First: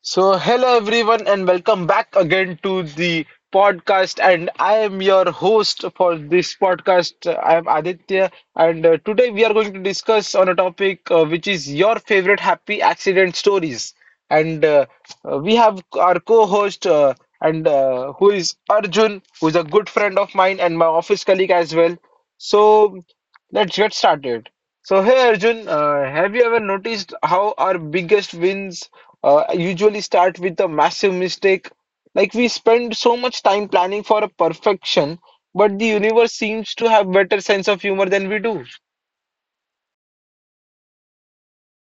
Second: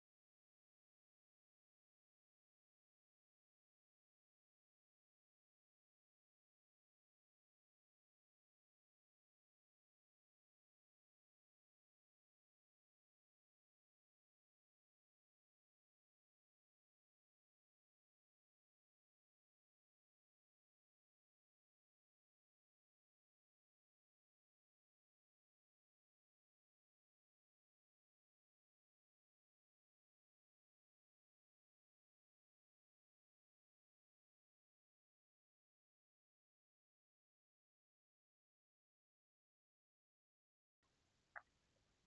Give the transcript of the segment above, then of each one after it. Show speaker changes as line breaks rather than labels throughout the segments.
So, hello everyone, and welcome back again to the podcast. And I am your host for this podcast. I am Aditya, and today we are going to discuss on a topic which is your favorite happy accident stories. And we have our co-host, and who is Arjun, who is a good friend of mine and my office colleague as well. So, let's get started. So, hey Arjun, have you ever noticed how our biggest wins? Usually start with a massive mistake. Like we spend so much time planning for a perfection, but the universe seems to have better sense of humor than we do.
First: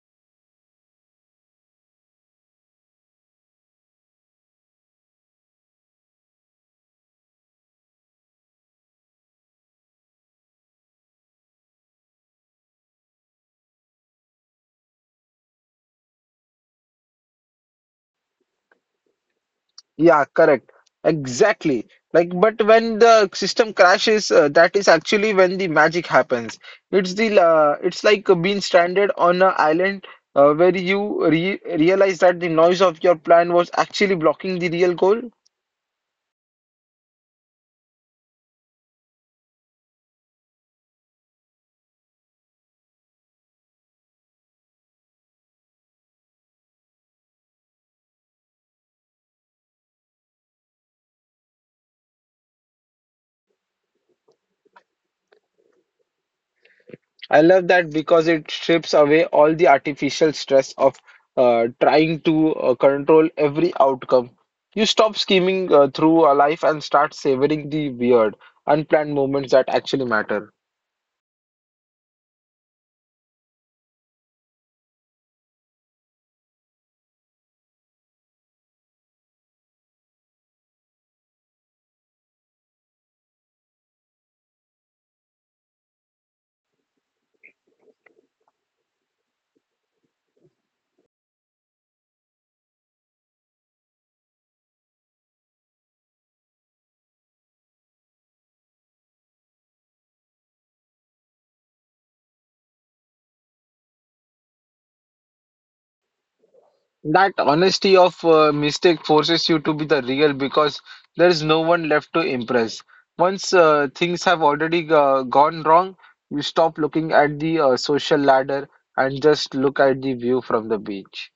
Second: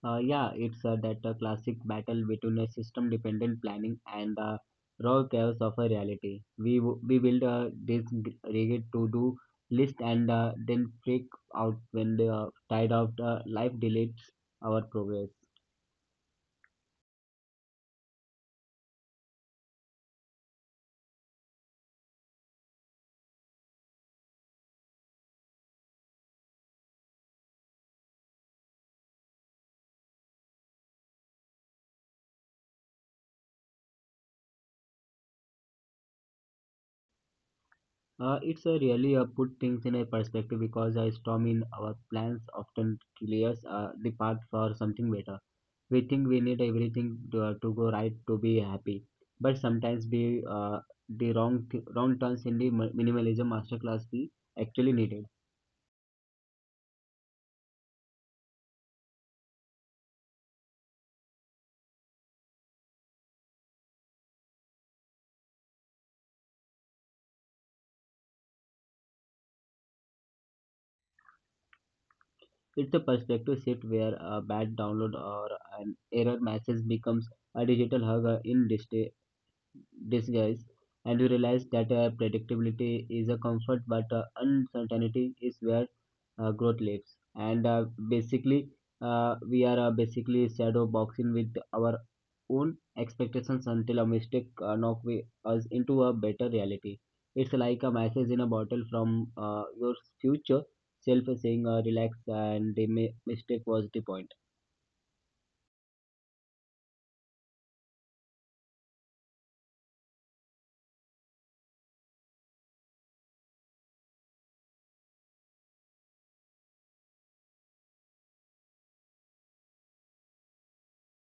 Yeah, it's that classic battle between a system-dependent planning and the raw chaos of a reality. We build this rigid to-do list and then freak out when the tide of the life deletes our progress.
Yeah, correct. Exactly. Like, but when the system crashes, that is actually when the magic happens. It's the it's like being stranded on an island where you re realize that the noise of your plan was actually blocking the real goal.
It's really put things in a perspective because a storm in our plans often clears the path for something better. We think we need everything to go right to be happy, but sometimes we the wrong wrong turns in the minimalism masterclass we actually needed.
I love that because it strips away all the artificial stress of trying to control every outcome. You stop scheming through a life and start savoring the weird, unplanned moments that actually matter.
It's a perspective shift where a bad download or an error message becomes a digital hug in disguise, and you realize that predictability is a comfort, but uncertainty is where growth legs, and basically we are basically shadow boxing with our own expectations until a mistake knock us into a better reality. It's like a message in a bottle from your future self saying, relax, and the mistake was the point.
That honesty of mistake forces you to be the real because there is no one left to impress. Once things have already gone wrong, you stop looking at the social ladder and just look at the view from the beach.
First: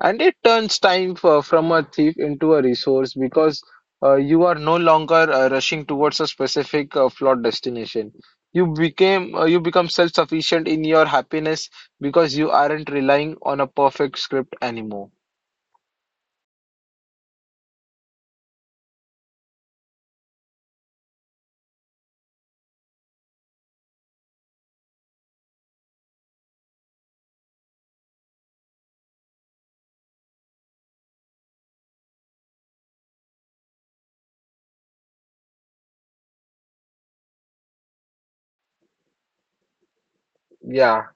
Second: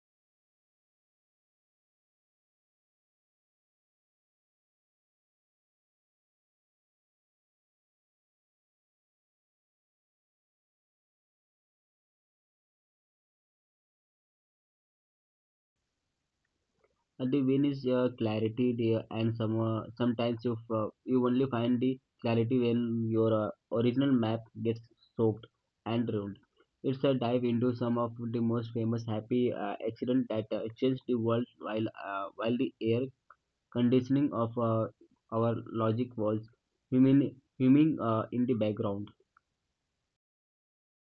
And it turns time for, from a thief into a resource because you are no longer rushing towards a specific flawed destination. You became you become self-sufficient in your happiness because you aren't relying on a perfect script anymore.
And the win is clarity, dear, and sometimes you only find the clarity when your original map gets soaked and ruined. It's a dive into some of the most famous happy accident that changed the world while the air conditioning of our logic was humming in the background.
Yeah.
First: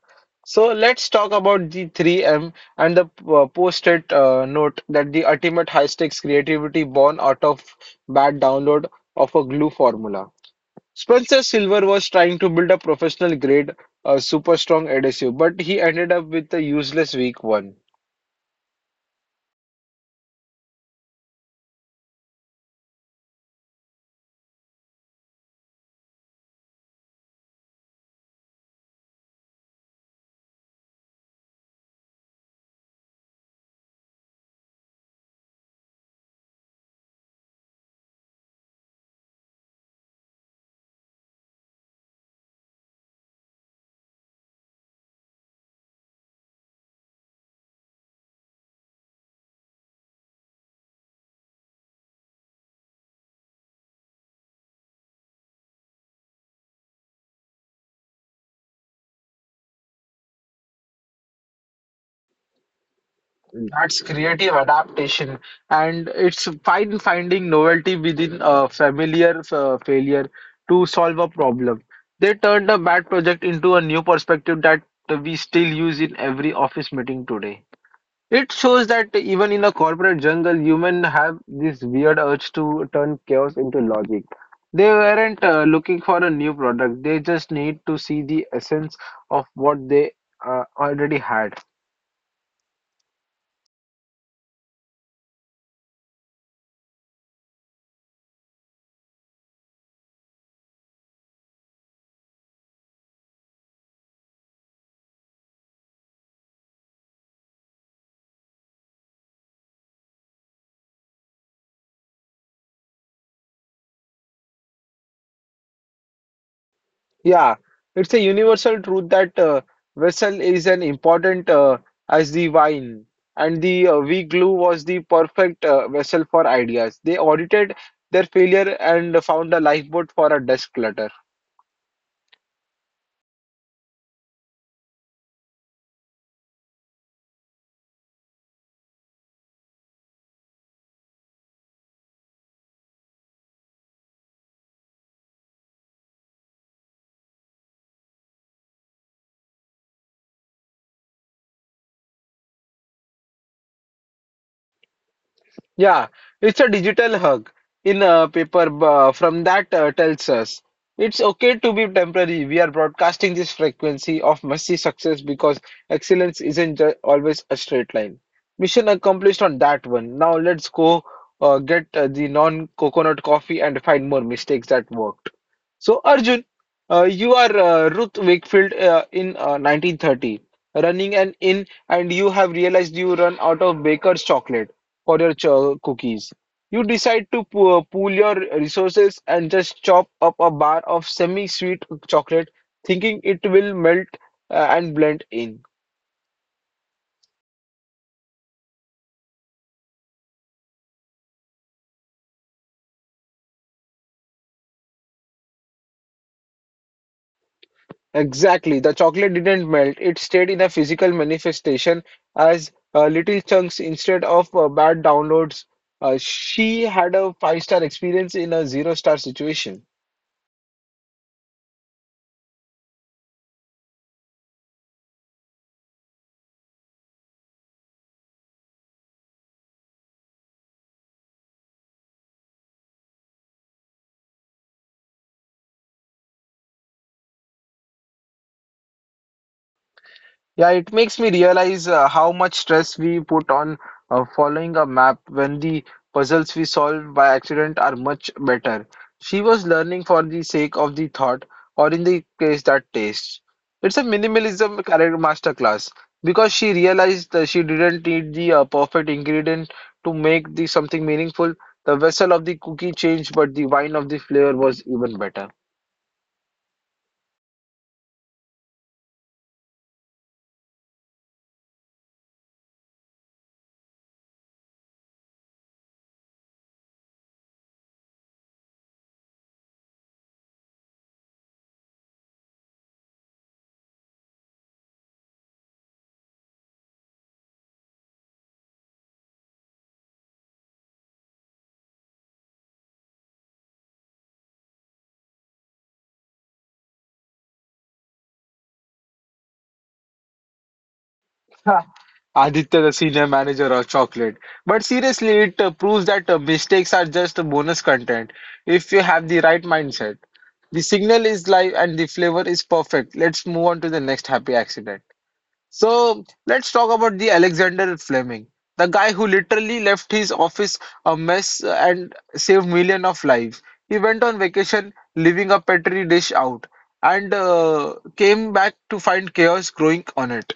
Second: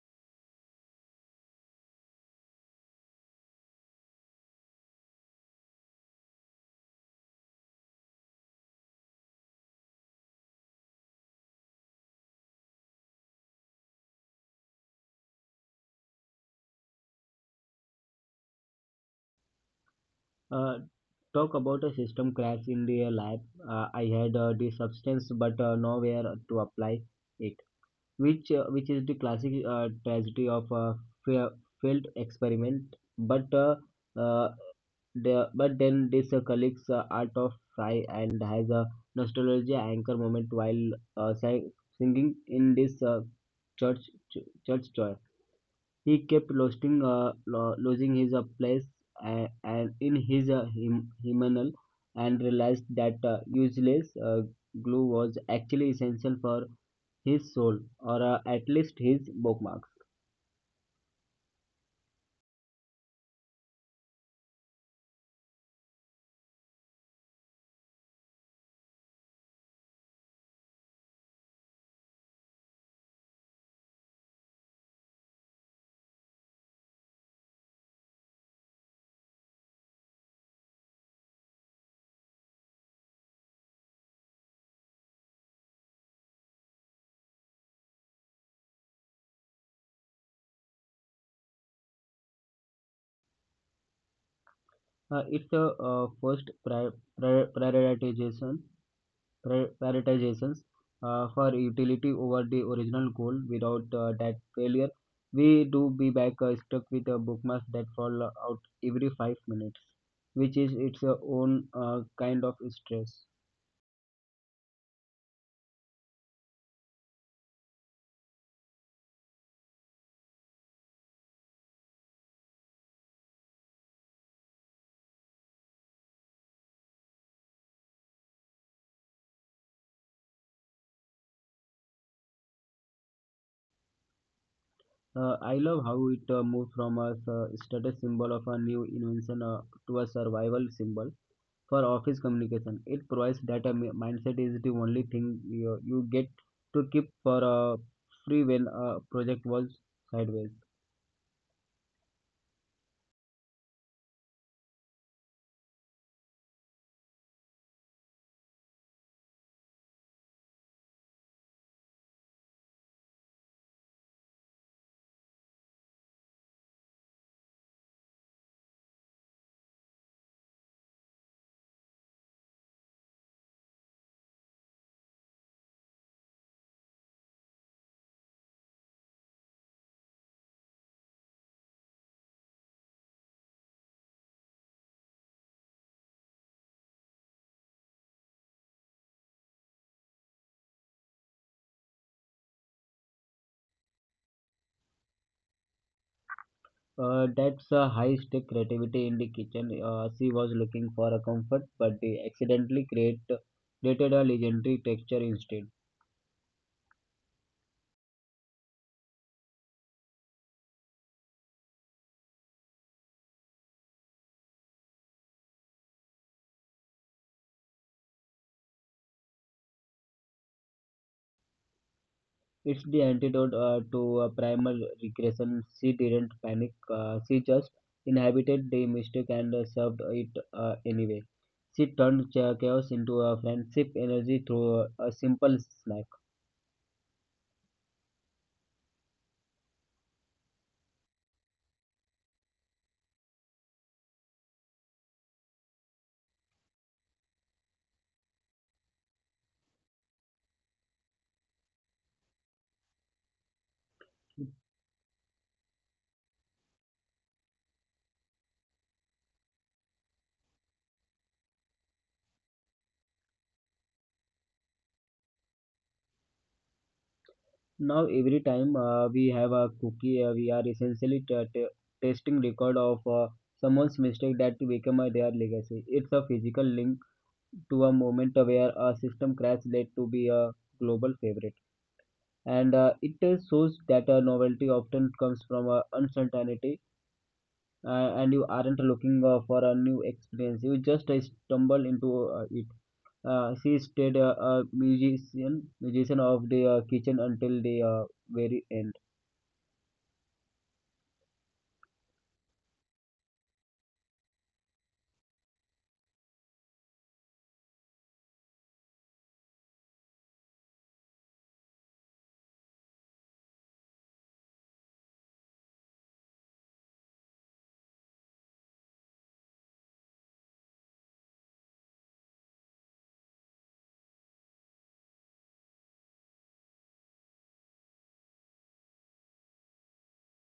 So let's talk about the 3M and the post-it note that the ultimate high-stakes creativity born out of bad download of a glue formula. Spencer Silver was trying to build a professional grade super strong adhesive, but he ended up with a useless weak one.
Uh, Talk about a system crash in the lab. I had the substance but nowhere to apply it, which is the classic tragedy of a fa- failed experiment. Uh, but then this collects art of fry and has a nostalgia anchor moment while uh, sang- singing in this church church joy. He kept losing his place and in his hymnal and realized that useless glue was actually essential for his soul, or at least his bookmarks.
That's creative adaptation, and it's fine finding novelty within a familiar failure to solve a problem. They turned a bad project into a new perspective that we still use in every office meeting today. It shows that even in a corporate jungle, humans have this weird urge to turn chaos into logic. They weren't looking for a new product, they just need to see the essence of what they already had.
It's a first pri- prioritization, prioritizations for utility over the original goal. Without that failure, we do be back stuck with a bookmarks that fall out every 5 minutes, which is its own kind of stress.
Yeah, it's a universal truth that vessel is an important as the wine, and the weak glue was the perfect vessel for ideas. They audited their failure and found a lifeboat for a desk clutter.
I love how it moved from a status symbol of a new invention to a survival symbol for office communication. It provides that mindset is the only thing you get to keep for free when a project was sideways.
Yeah, it's a digital hug in a from that tells us it's okay to be temporary. We are broadcasting this frequency of messy success because excellence isn't ju- always a straight line. Mission accomplished on that one. Now let's go get the non-coconut coffee and find more mistakes that worked. So Arjun, you are Ruth Wakefield in 1930, running an inn, and you have realized you run out of baker's chocolate for your cookies. You decide to pool your resources and just chop up a bar of semi-sweet chocolate, thinking it will melt and blend in.
That's a high stake creativity in the kitchen. She was looking for a comfort, but they created a legendary texture instead.
Exactly, the chocolate didn't melt, it stayed in a physical manifestation as little chunks instead of bad downloads. She had a five-star experience in a zero-star situation.
It's the antidote to primal regression. She didn't panic. She just inhabited the mistake and served it anyway. She turned chaos into a friendship energy through a simple snack.
Yeah, it makes me realize how much stress we put on following a map when the puzzles we solve by accident are much better. She was learning for the sake of the thought, or in the case that taste. It's a minimalism character masterclass because she realized that she didn't need the perfect ingredient to make the something meaningful. The vessel of the cookie changed, but the wine of the flavor was even better.
Now, every time we have a cookie, we are essentially testing record of someone's mistake that become their legacy. It's a physical link to a moment where a system crash led to be a global favorite, and it shows that novelty often comes from uncertainty, and you aren't looking for a new experience. You just stumble into it. She stayed a musician of the kitchen until the very end.
Ha, Aditya, the senior manager of chocolate. But seriously, it proves that mistakes are just a bonus content if you have the right mindset. The signal is live and the flavor is perfect. Let's move on to the next happy accident. So let's talk about the Alexander Fleming, the guy who literally left his office a mess and saved millions of lives. He went on vacation, leaving a petri dish out, and came back to find chaos growing on it.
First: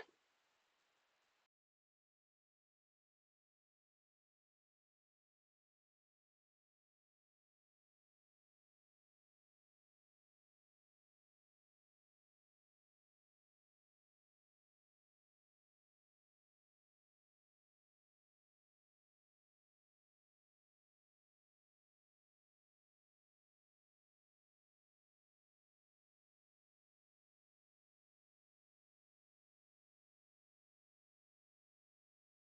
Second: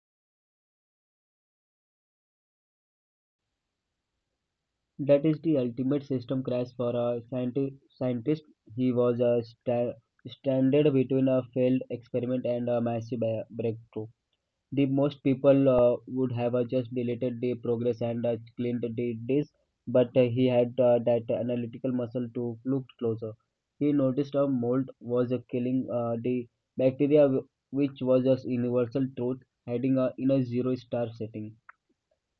That is the ultimate system crash for a scientist. He was stranded between a failed experiment and a massive breakthrough. The most people would have just deleted the progress and cleaned the disk, but he had that analytical muscle to look closer. He noticed a mold was killing the bacteria, which was a universal truth, hiding in a zero star setting.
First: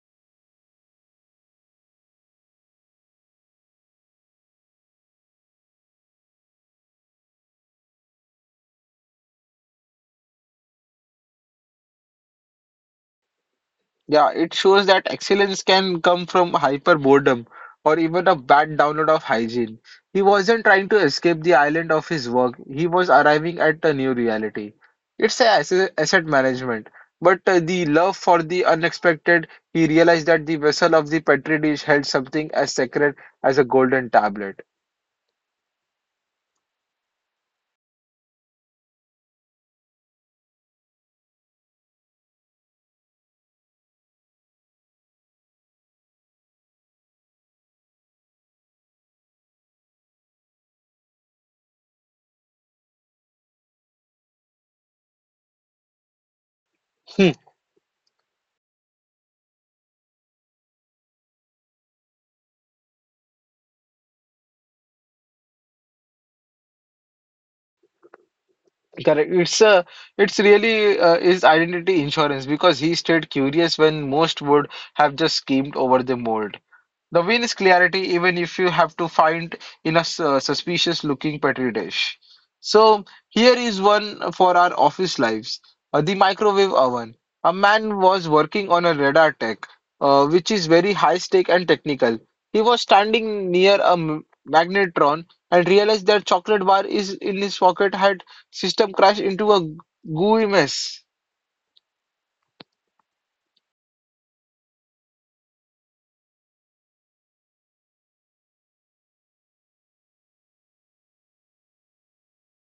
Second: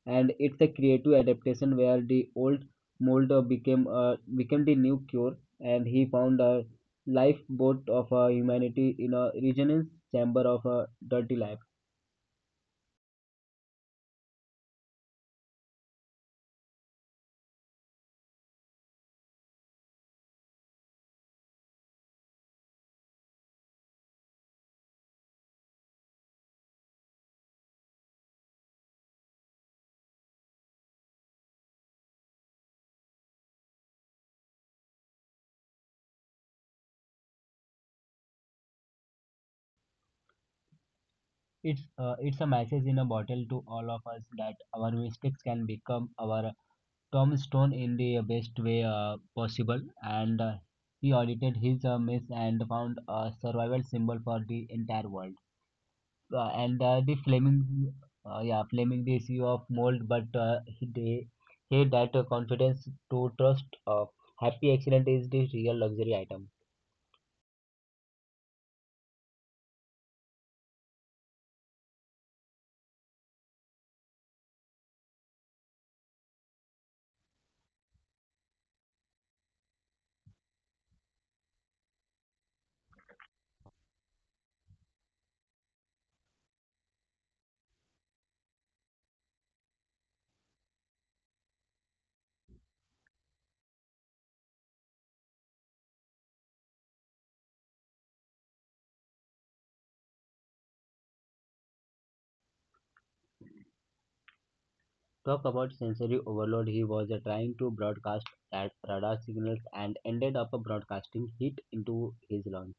And it's a creative adaptation where the old mold became the new cure, and he found a lifeboat of humanity in a resonance chamber of a dirty life.
Yeah, it shows that excellence can come from hyper boredom or even a bad download of hygiene. He wasn't trying to escape the island of his work, he was arriving at a new reality. It's a asset management, but the love for the unexpected, he realized that the vessel of the Petri dish held something as sacred as a golden tablet.
It's a message in a bottle to all of us that our mistakes can become our tombstone in the best way possible. And he audited his mess and found a survival symbol for the entire world. And
Hmm.
yeah, flaming the issue of mold, but he that confidence to trust. Happy accident is the real luxury item.
Correct. It's really is identity insurance because he stayed curious when most would have just schemed over the mold. The win is clarity, even if you have to find in a suspicious looking petri dish. So, here is one for our office lives the microwave oven. A man was working on a radar tech, which is very high stake and technical. He was standing near a magnetron and realized that chocolate bar is in his pocket had system crashed into a gooey mess.
Talk about sensory overload. He was trying to broadcast at radar signals and ended up broadcasting heat into his lungs.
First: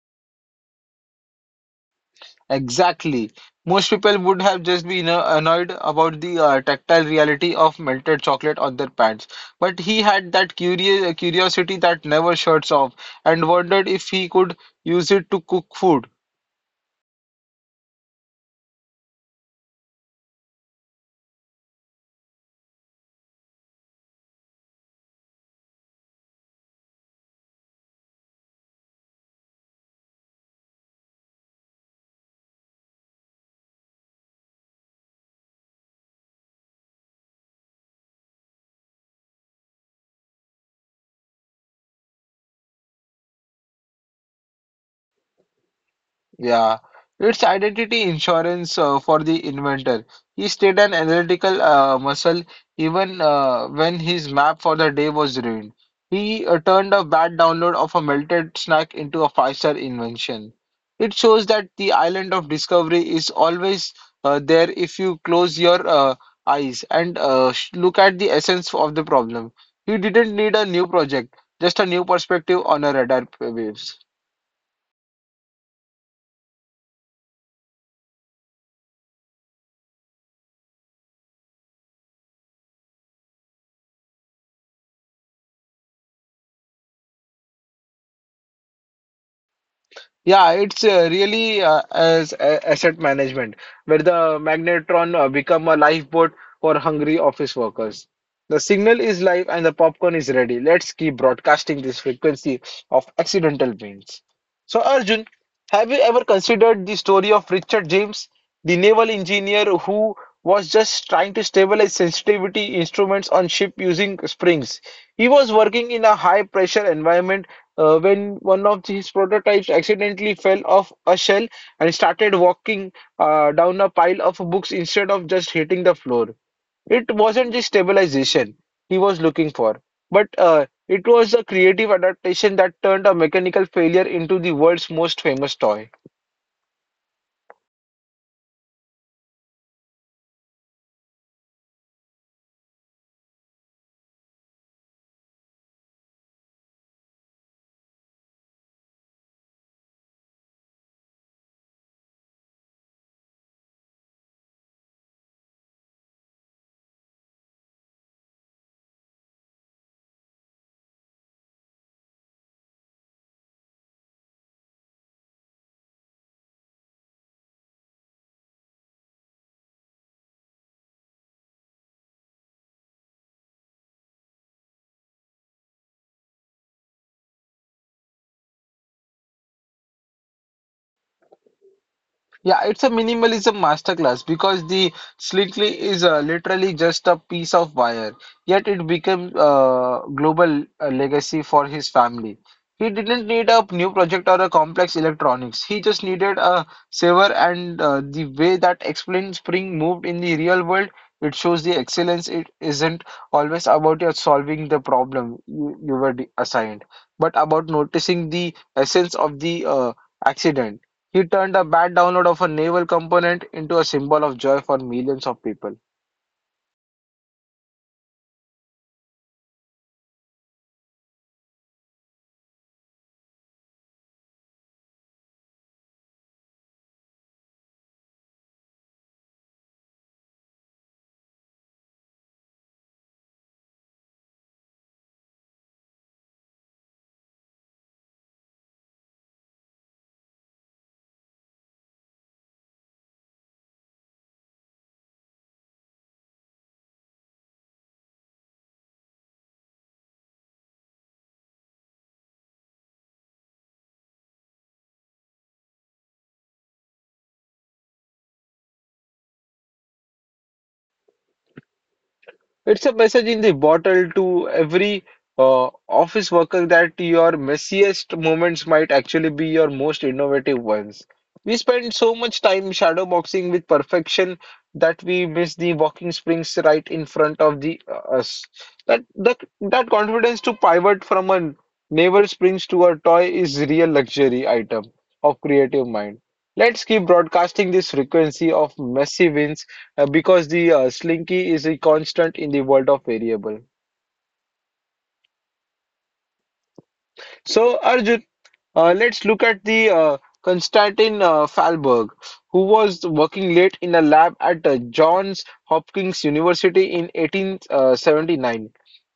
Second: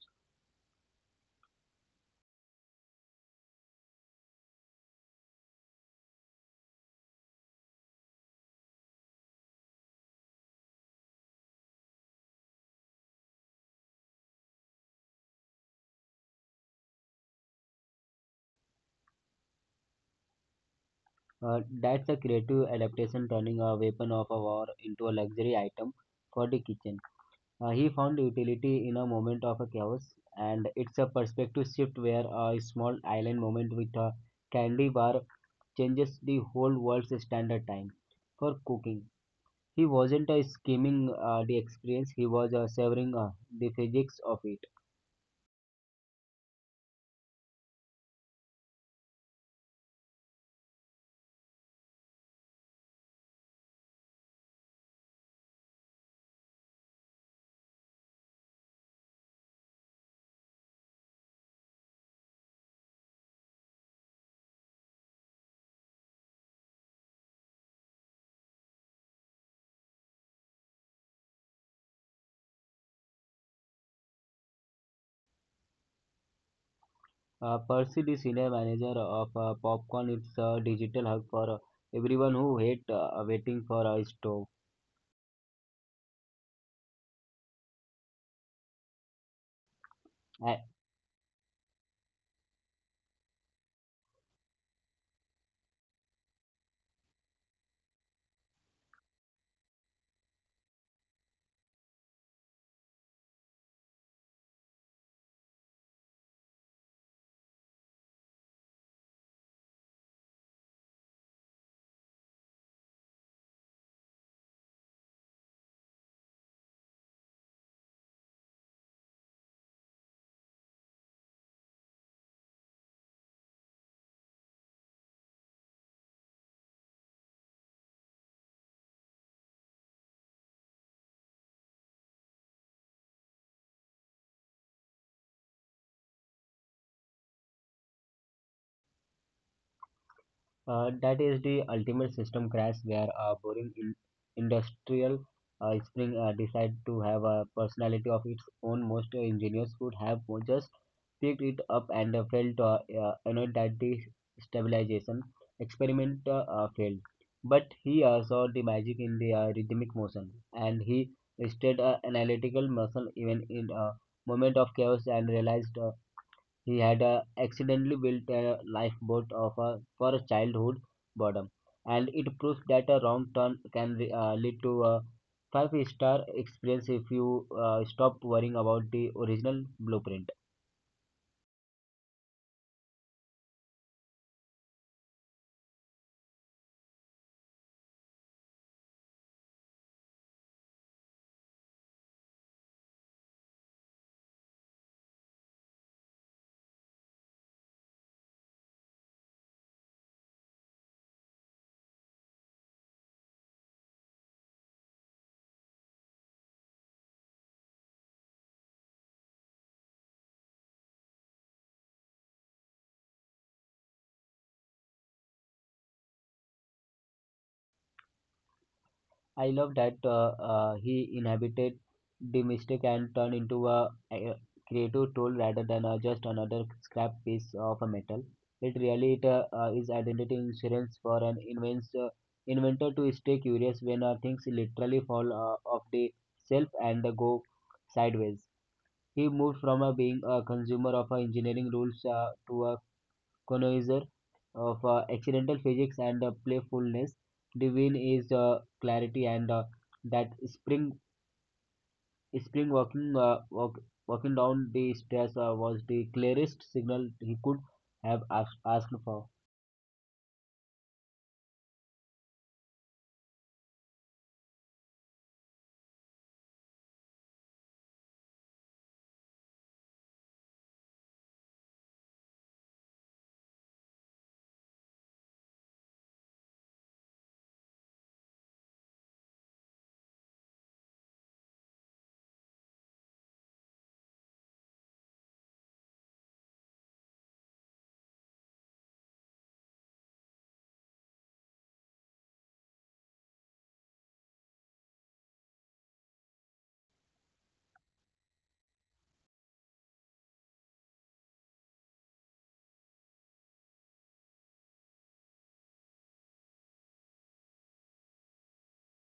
Exactly. Most people would have just been annoyed about the tactile reality of melted chocolate on their pants. But he had that curious curiosity that never shuts off and wondered if he could use it to cook food.
That's a creative adaptation, turning a weapon of a war into a luxury item for the kitchen. He found utility in a moment of a chaos, and it's a perspective shift where a small island moment with a candy bar changes the whole world's standard time for cooking. He wasn't scheming the experience, he was savoring the physics of it.
Yeah, it's identity insurance for the inventor. He stayed an analytical muscle even when his map for the day was ruined. He turned a bad download of a melted snack into a five-star invention. It shows that the island of discovery is always there if you close your eyes and look at the essence of the problem. He didn't need a new project, just a new perspective on a radar waves.
Percy, the senior manager of Popcorn, it's a digital hub for everyone who hate waiting for a stove.
Yeah,
Uh,
it's really asset management, where the magnetron become a lifeboat for hungry office workers. The signal is live and the popcorn is ready. Let's keep broadcasting this frequency of accidental means. So, Arjun, have you ever considered the story of Richard James, the naval engineer who was just trying to stabilize sensitivity instruments on ship using springs? He was working in a high pressure environment when one of his prototypes accidentally fell off a shelf and started walking down a pile of books instead of just hitting the floor. It wasn't the stabilization he was looking for, but it was a creative adaptation that turned a mechanical failure into the world's most famous toy.
That is the ultimate system crash where a boring industrial spring decide to have a personality of its own. Most engineers would have just picked it up and felt annoyed that the stabilization experiment failed. But he saw the magic in the rhythmic motion, and he tested analytical muscle even in a moment of chaos and realized he had accidentally built a lifeboat of for childhood boredom, and it proves that a wrong turn can lead to a five-star experience if you stop worrying about the original blueprint.
Yeah, it's a minimalism masterclass because the slickly is literally just a piece of wire, yet it became a global legacy for his family. He didn't need a new project or a complex electronics. He just needed a saver, and the way that explains spring moved in the real world, it shows the excellence. It isn't always about your solving the problem you were assigned, but about noticing the essence of the accident. He turned a bad download of a naval component into a symbol of joy for millions of people.
I love that he inhabited the mistake and turned into a creative tool rather than just another scrap piece of a metal. It really is identity insurance for an inventor to stay curious when things literally fall off the shelf and go sideways. He moved from being a consumer of engineering rules to a connoisseur of accidental physics and playfulness. Devine is clarity, and that spring walking down the stairs was the clearest signal he could have asked for.
It's a message in the bottle to every office worker that your messiest moments might actually be your most innovative ones. We spend so much time shadow boxing with perfection that we miss the walking springs right in front of the us. That the, that confidence to pivot from a navel springs to a toy is real luxury item of creative mind. Let's keep broadcasting this frequency of messy wins because the slinky is a constant in the world of variable. So Arjun, let's look at the Konstantin Falberg, who was working late in a lab at Johns Hopkins University in 1879.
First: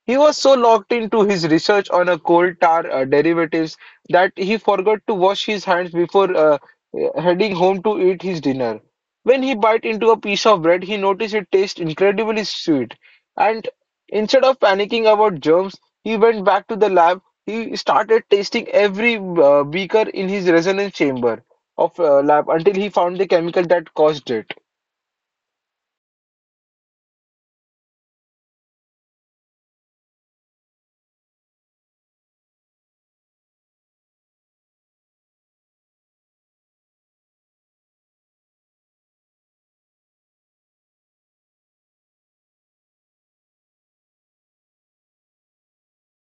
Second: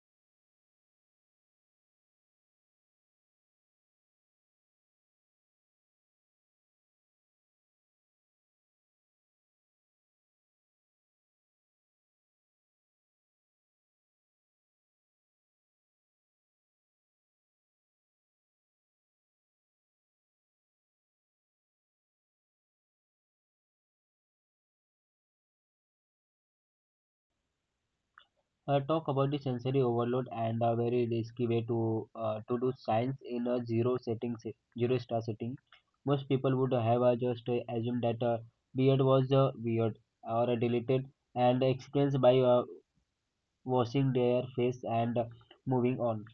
He was so locked into his research on a coal tar derivatives that he forgot to wash his hands before heading home to eat his dinner. When he bit into a piece of bread, he noticed it tasted incredibly sweet. And instead of panicking about germs, he went back to the lab. He started tasting every beaker in his resonance chamber of lab until he found the chemical that caused it.
Talk about the sensory overload and a very risky way to do science in a zero star setting. Most people would have just assumed that beard was weird or deleted and explained by washing their face and moving on.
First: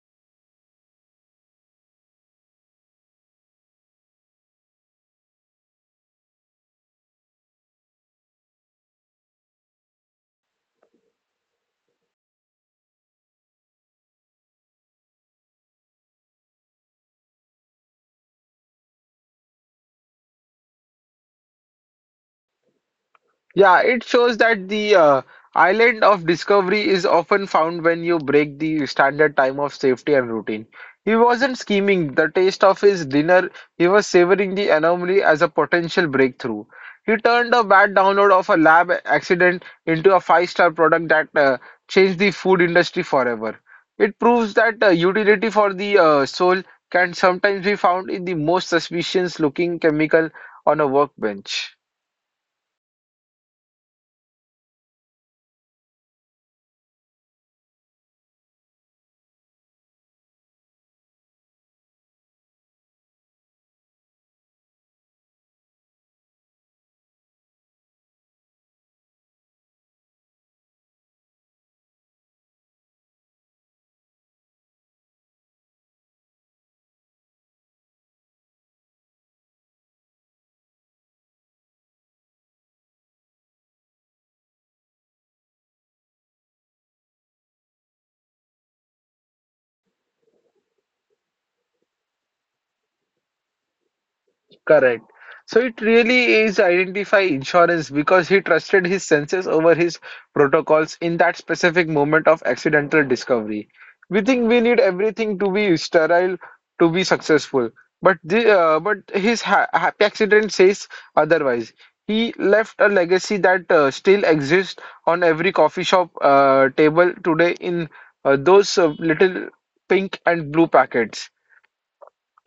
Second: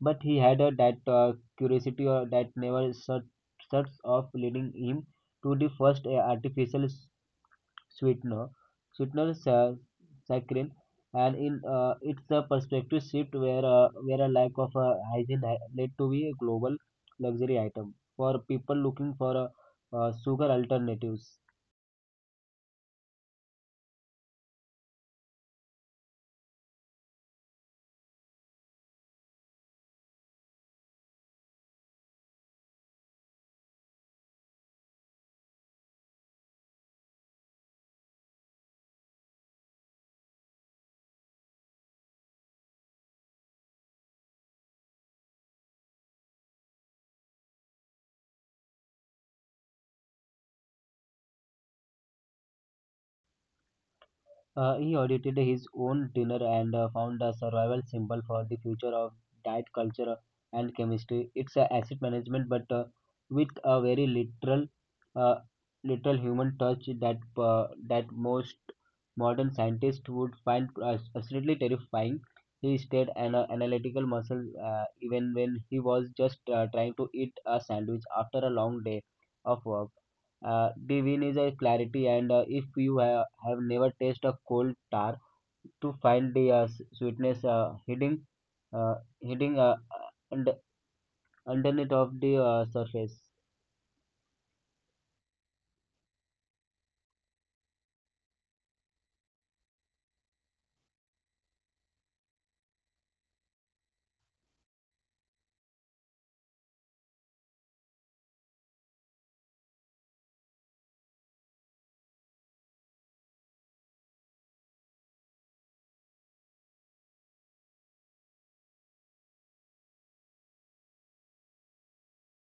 But he had that curiosity that never shuts off, leading him to the first artificial sweetener, sweetener sa- saccharin, and in its a perspective shift where a lack of hygiene led to be a global luxury item for people looking for sugar alternatives.
Yeah, it shows that the island of discovery is often found when you break the standard time of safety and routine. He wasn't scheming the taste of his dinner, he was savoring the anomaly as a potential breakthrough. He turned a bad download of a lab accident into a five-star product that changed the food industry forever. It proves that utility for the soul can sometimes be found in the most suspicious-looking chemical on a workbench.
He audited his own dinner and found a survival symbol for the future of diet culture and chemistry. It's asset management, but with a very uh, literal human touch that most modern scientists would find absolutely terrifying. He stayed an analytical muscle even when he was just trying to eat a sandwich after a long day of work. The win is a clarity, and if you have never tasted a cold tar to find the sweetness uh, hidden und- underneath of the surface.
Correct. So it really is identify insurance because he trusted his senses over his protocols in that specific moment of accidental discovery. We think we need everything to be sterile to be successful, but the but his ha happy accident says otherwise. He left a legacy that still exists on every coffee shop table today in those little pink and blue packets.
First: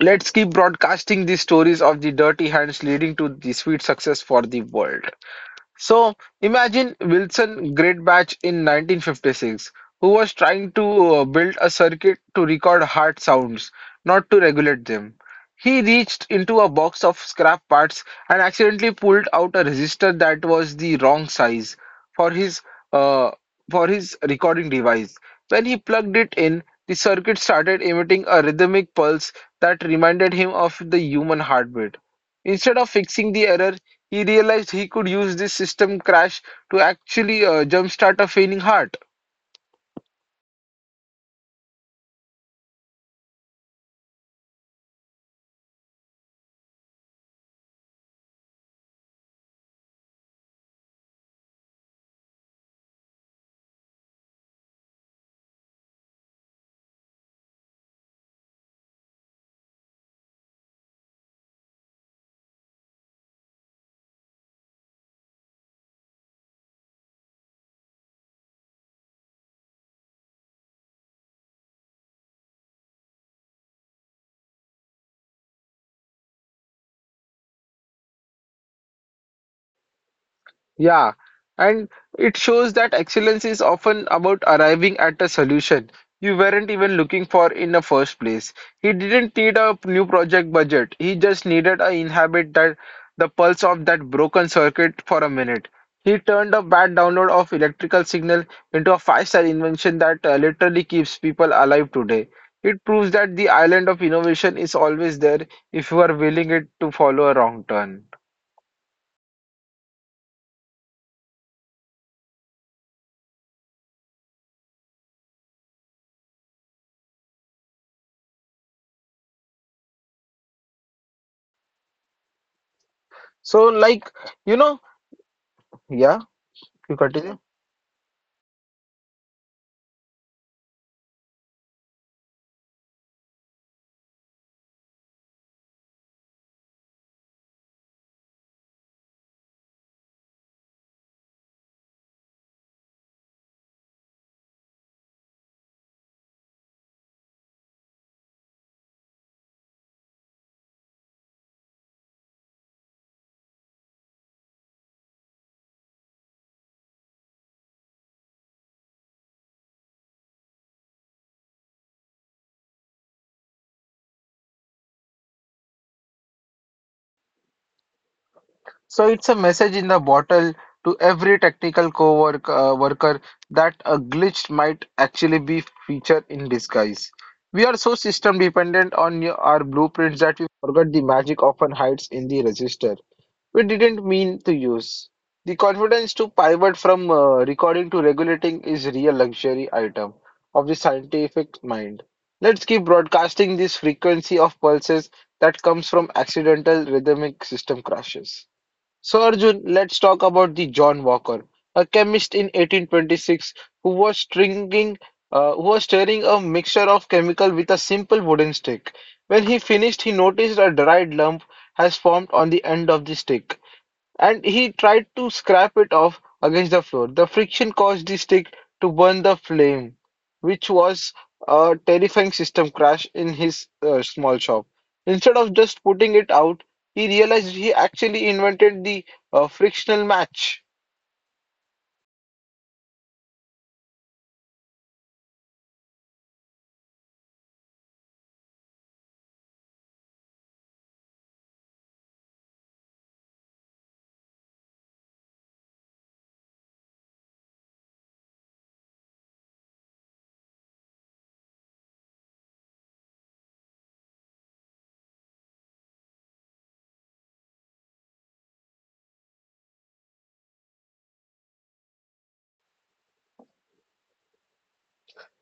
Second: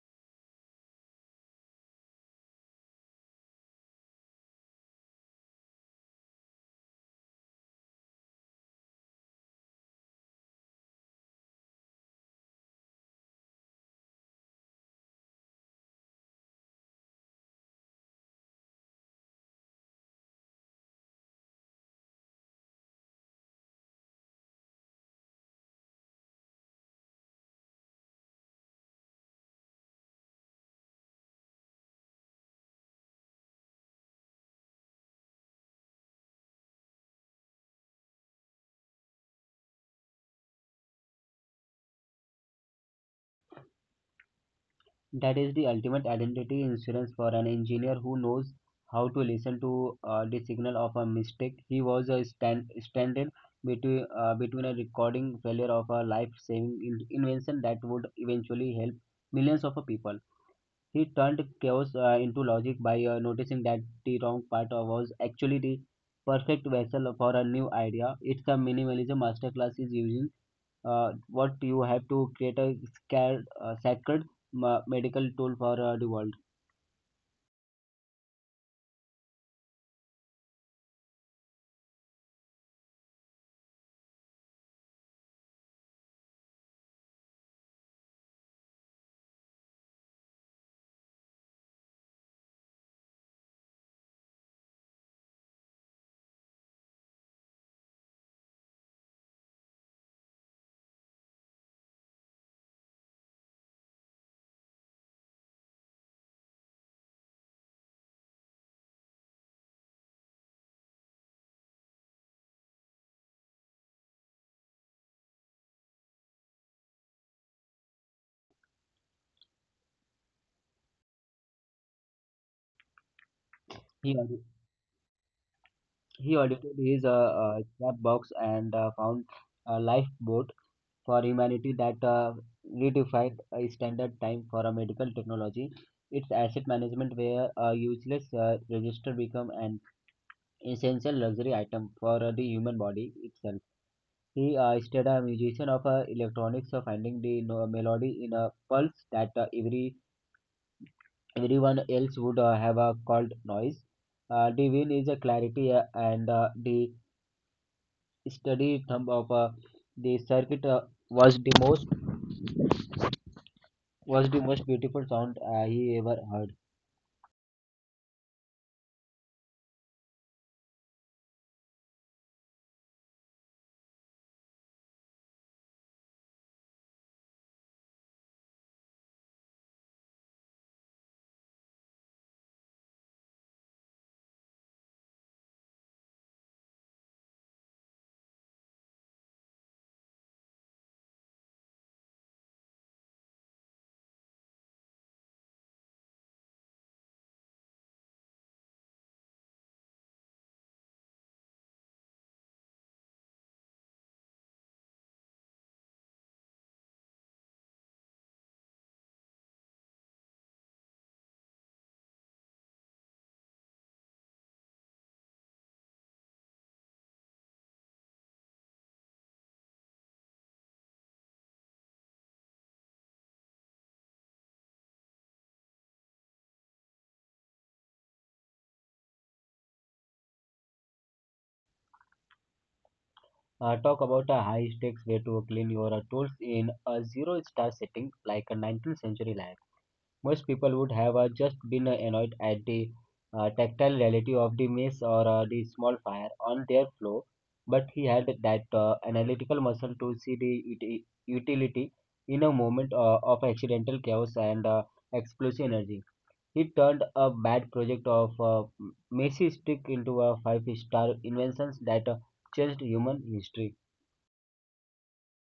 Let's keep broadcasting these stories of the dirty hands leading to the sweet success for the world. So imagine Wilson Greatbatch in 1956, who was trying to build a circuit to record hard sounds, not to regulate them. He reached into a box of scrap parts and accidentally pulled out a resistor that was the wrong size for his uh, for his recording device. When he plugged it in, the circuit started emitting a rhythmic pulse that reminded him of the human heartbeat. Instead of fixing the error, he realized he could use this system crash to actually jumpstart a failing heart.
That is the ultimate identity insurance for an engineer who knows how to listen to the signal of a mistake. He was a standing between a recording failure of a life-saving invention that would eventually help millions of people. He turned chaos into logic by noticing that the wrong part was actually the perfect vessel for a new idea. It's a minimalism masterclass is using what you have to create a sacred medical tool for the world.
Yeah, and it shows that excellence is often about arriving at a solution you weren't even looking for in the first place. He didn't need a new project budget. He just needed a inhabit that the pulse of that broken circuit for a minute. He turned a bad download of electrical signal into a five-star invention that literally keeps people alive today. It proves that the island of innovation is always there if you are willing it to follow a wrong turn. So,
He,
like,
audi-
you know, yeah.
he audited his
You continue.
scrapbooks and found a lifeboat for humanity that redefined a standard time for a medical technology. It's asset management where a useless register become an essential luxury item for the human body itself. He studied a musician of electronics, finding the melody in a pulse that everyone else would have called noise. The win is a clarity, and the study thumb of the circuit was the most was the most beautiful sound he ever heard.
So it's a message in the bottle to every technical co-work worker that a glitch might actually be feature in disguise. We are so system dependent on your, our blueprints that we forget the magic often hides in the register. We didn't mean to use. The confidence to pivot from recording to regulating is real luxury item of the scientific mind. Let's keep broadcasting this frequency of pulses that comes from accidental rhythmic system crashes. So Arjun, let's talk about the John Walker, a chemist in 1826 who was stringing, who was stirring a mixture of chemical with a simple wooden stick. When he finished, he noticed a dried lump has formed on the end of the stick and he tried to scrape it off against the floor. The friction caused the stick to burn the flame, which was a terrifying system crash in his small shop. Instead of just putting it out, he realized he actually invented the frictional match.
Talk about a high stakes way to clean your tools in a zero star setting like a 19th century lab. Most people would have just been annoyed at the tactile reality of the mess or the small fire on their floor, but he had that analytical muscle to see the utility in a moment of accidental chaos and explosive energy. He turned a bad project of messy stick into a five-star invention that changed human history.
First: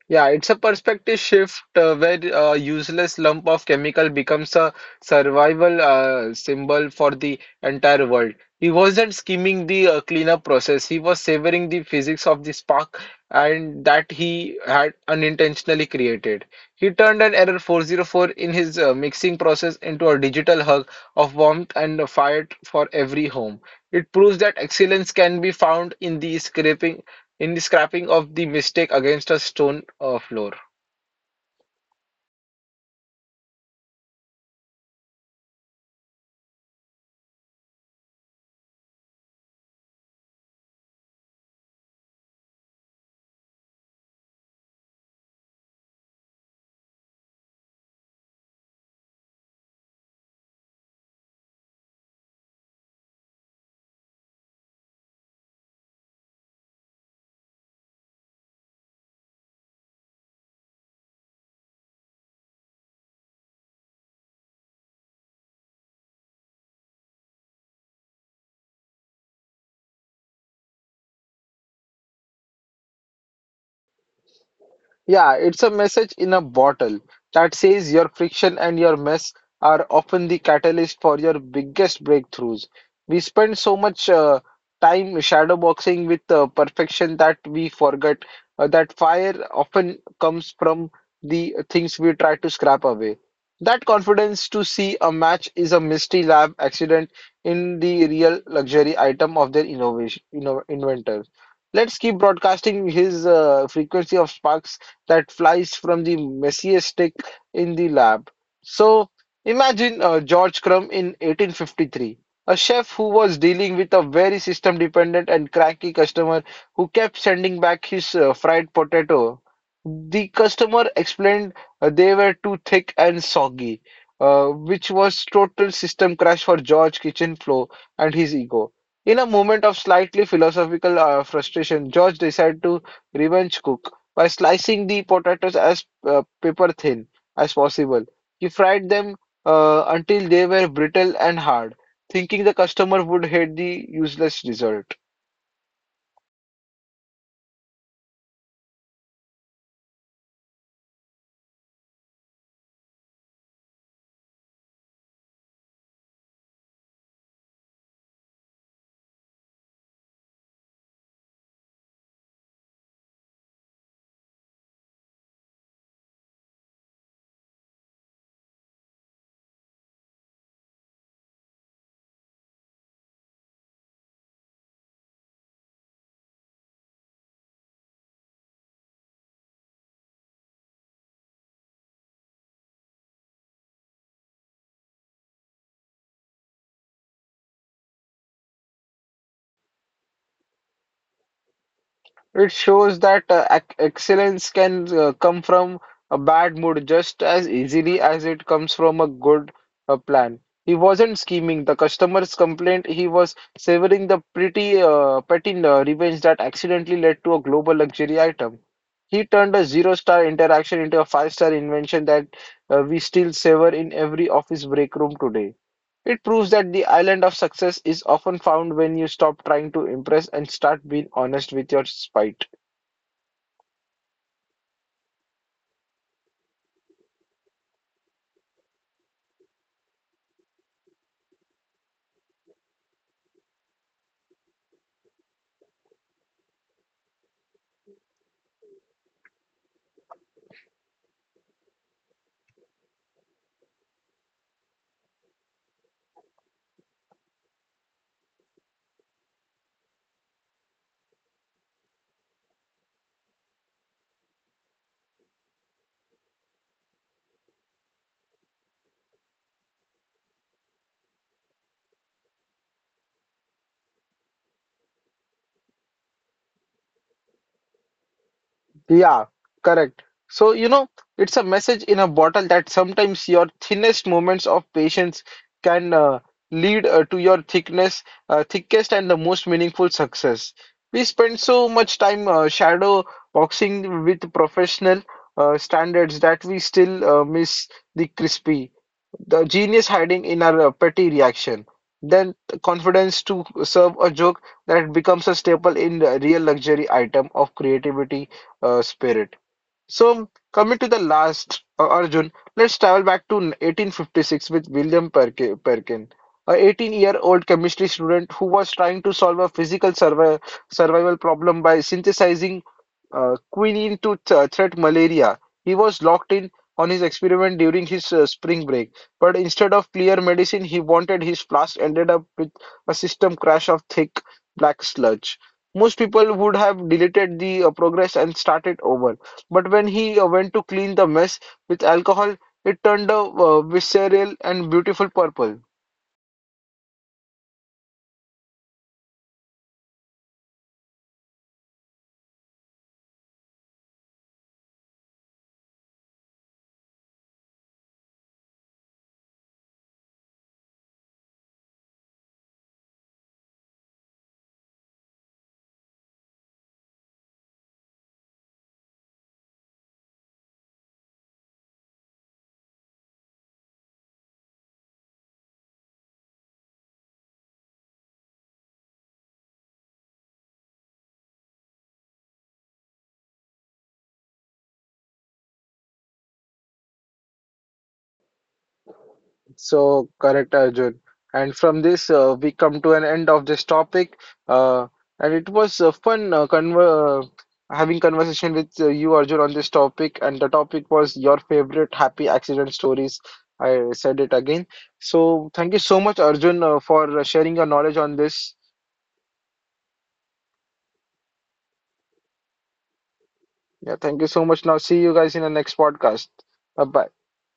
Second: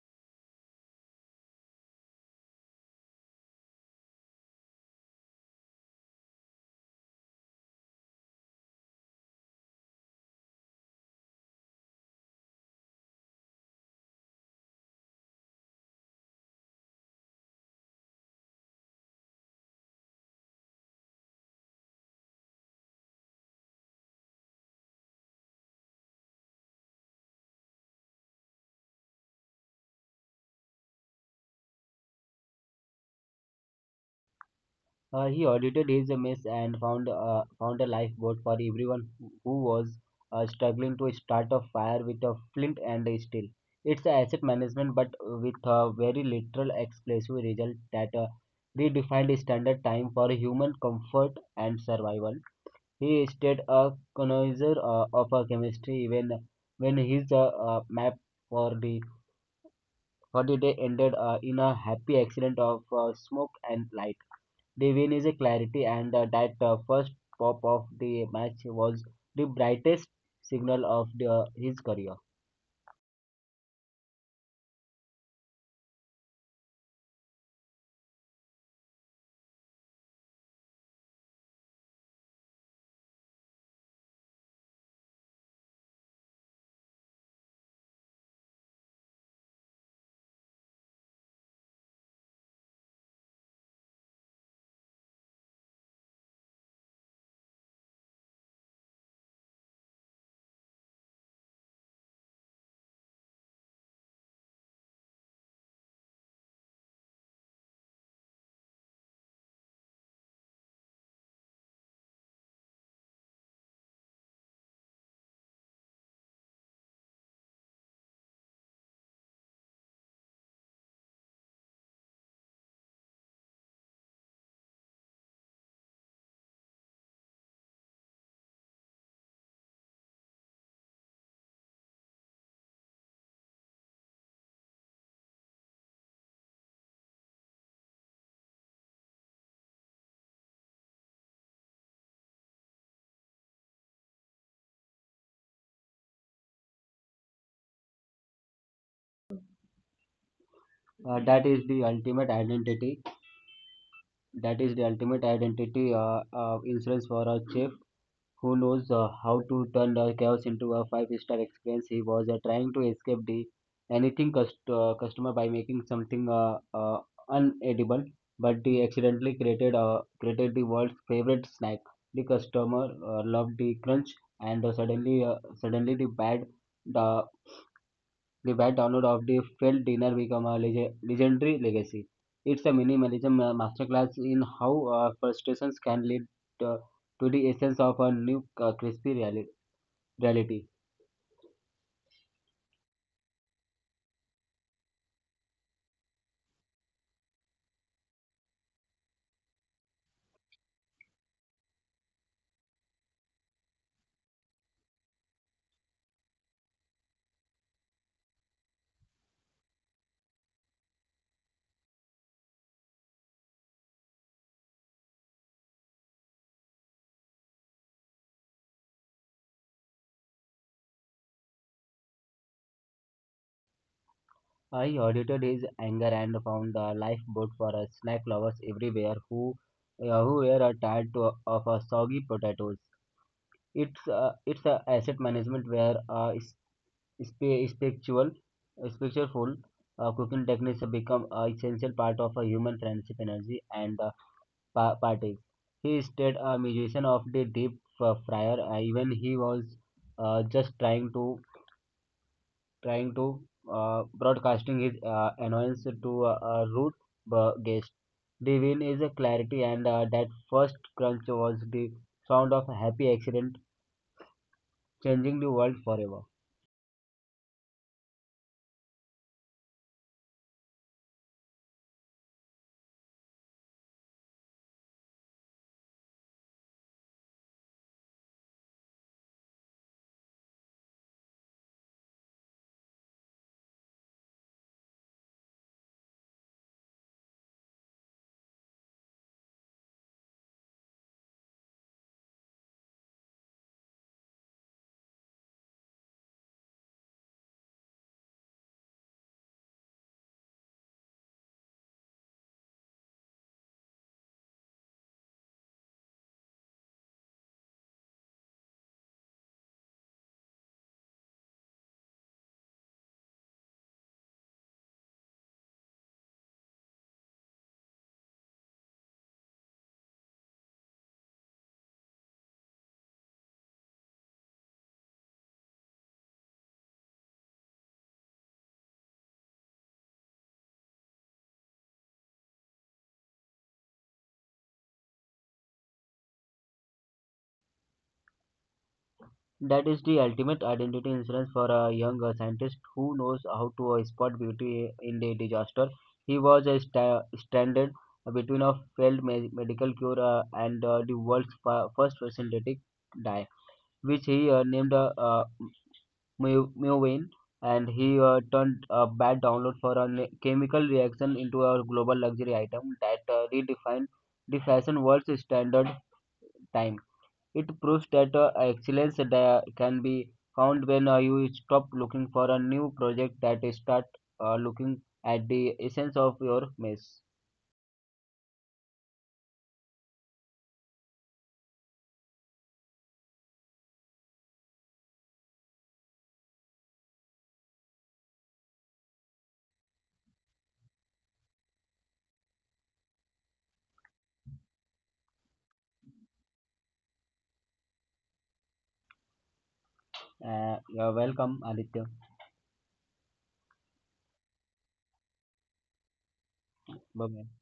Yeah, it's a perspective shift where a useless lump of chemical becomes a survival symbol for the entire world. He wasn't skimming the cleanup process, he was savoring the physics of the spark and that he had unintentionally created. He turned an error 404 in his mixing process into a digital hug of warmth and fire for every home. It proves that excellence can be found in the scraping of the mistake against a stone floor.
He audited his mess and found a lifeboat for everyone who was struggling to start a fire with a flint and a steel. It's a asset management, but with a very literal, explosive result that redefined standard time for human comfort and survival. He stayed a connoisseur of chemistry even when his map for the for the day ended in a happy accident of smoke and light. The win is a clarity, and that first pop of the match was the brightest signal of his career.
Yeah, it's a message in a bottle that says your friction and your mess are often the catalyst for your biggest breakthroughs. We spend so much time shadowboxing with perfection that we forget that fire often comes from the things we try to scrap away. That confidence to see a match is a mystery lab accident in the real luxury item of their inventor. Let's keep broadcasting his frequency of sparks that flies from the messiest stick in the lab. So imagine George Crumb in 1853, a chef who was dealing with a very system dependent and cranky customer who kept sending back his fried potato. The customer explained they were too thick and soggy, which was total system crash for George kitchen flow and his ego. In a moment of slightly philosophical frustration, George decided to revenge cook by slicing the potatoes as paper thin as possible. He fried them until they were brittle and hard, thinking the customer would hate the useless result.
Uh, that is the ultimate identity. That is the ultimate identity insurance for a chef, who knows how to turn the chaos into a five-star experience. He was trying to escape the anything cust customer by making something unedible, but he accidentally created the world's favorite snack. The customer loved the crunch, and suddenly the the bad download of the failed dinner became a legendary legacy. It's a minimalism masterclass in how frustrations can lead uh, to the essence of a new crispy reality.
It shows that excellence can come from a bad mood just as easily as it comes from a good plan. He wasn't scheming the customer's complaint, he was savoring the pretty petty revenge that accidentally led to a global luxury item. He turned a zero-star interaction into a five-star invention that we still savor in every office break room today. It proves that the island of success is often found when you stop trying to impress and start being honest with your spite.
I audited his anger and found a lifeboat for snack lovers everywhere who were tired of soggy potatoes. It's a asset management where Spi- Spiritual, spiritual cooking techniques have become an essential part of a human friendship energy and parties. He stayed a musician of the deep fryer, even he was just trying to broadcasting his annoyance to a rude guest. The win is a clarity, and that first crunch was the sound of a happy accident, changing the world forever.
Yeah, correct. So, you know, it's a message in a bottle that sometimes your thinnest moments of patience can lead to your thickest and the most meaningful success. We spend so much time shadow boxing with professional standards that we still miss the crispy the genius hiding in our petty reaction. Then the confidence to serve a joke that becomes a staple in the real luxury item of creativity spirit. So coming to the last Arjun, let's travel back to 1856 with Perkin, a 18-year-old chemistry student who was trying to solve a survival problem by synthesizing quinine to treat malaria. He was locked in on his experiment during his spring break, but instead of clear medicine, he wanted his flask ended up with a system crash of thick black sludge. Most people would have deleted the progress and started over, but when he went to clean the mess with alcohol, it turned a visceral and beautiful purple.
That is the ultimate identity insurance for a young scientist who knows how to spot beauty in the disaster. He was stranded between a failed medical cure and the world's first synthetic dye, which he named Muvain, and he turned a bad download for a chemical reaction into a global luxury item that redefined the fashion world's standard time. It proves that excellence that can be found when you stop looking for a new project that is start looking at the essence of your mess.
So correct, Arjun. And from this, we come to an end of this topic. Uh, and it was fun conver having conversation with you, Arjun, on this topic. And the topic was your favorite happy accident stories. I said it again. So thank you so much, Arjun, for sharing your knowledge on this.
You're welcome, Aditya.
Yeah, thank you so much. Now see you guys in the next podcast. Bye bye.
Bye bye.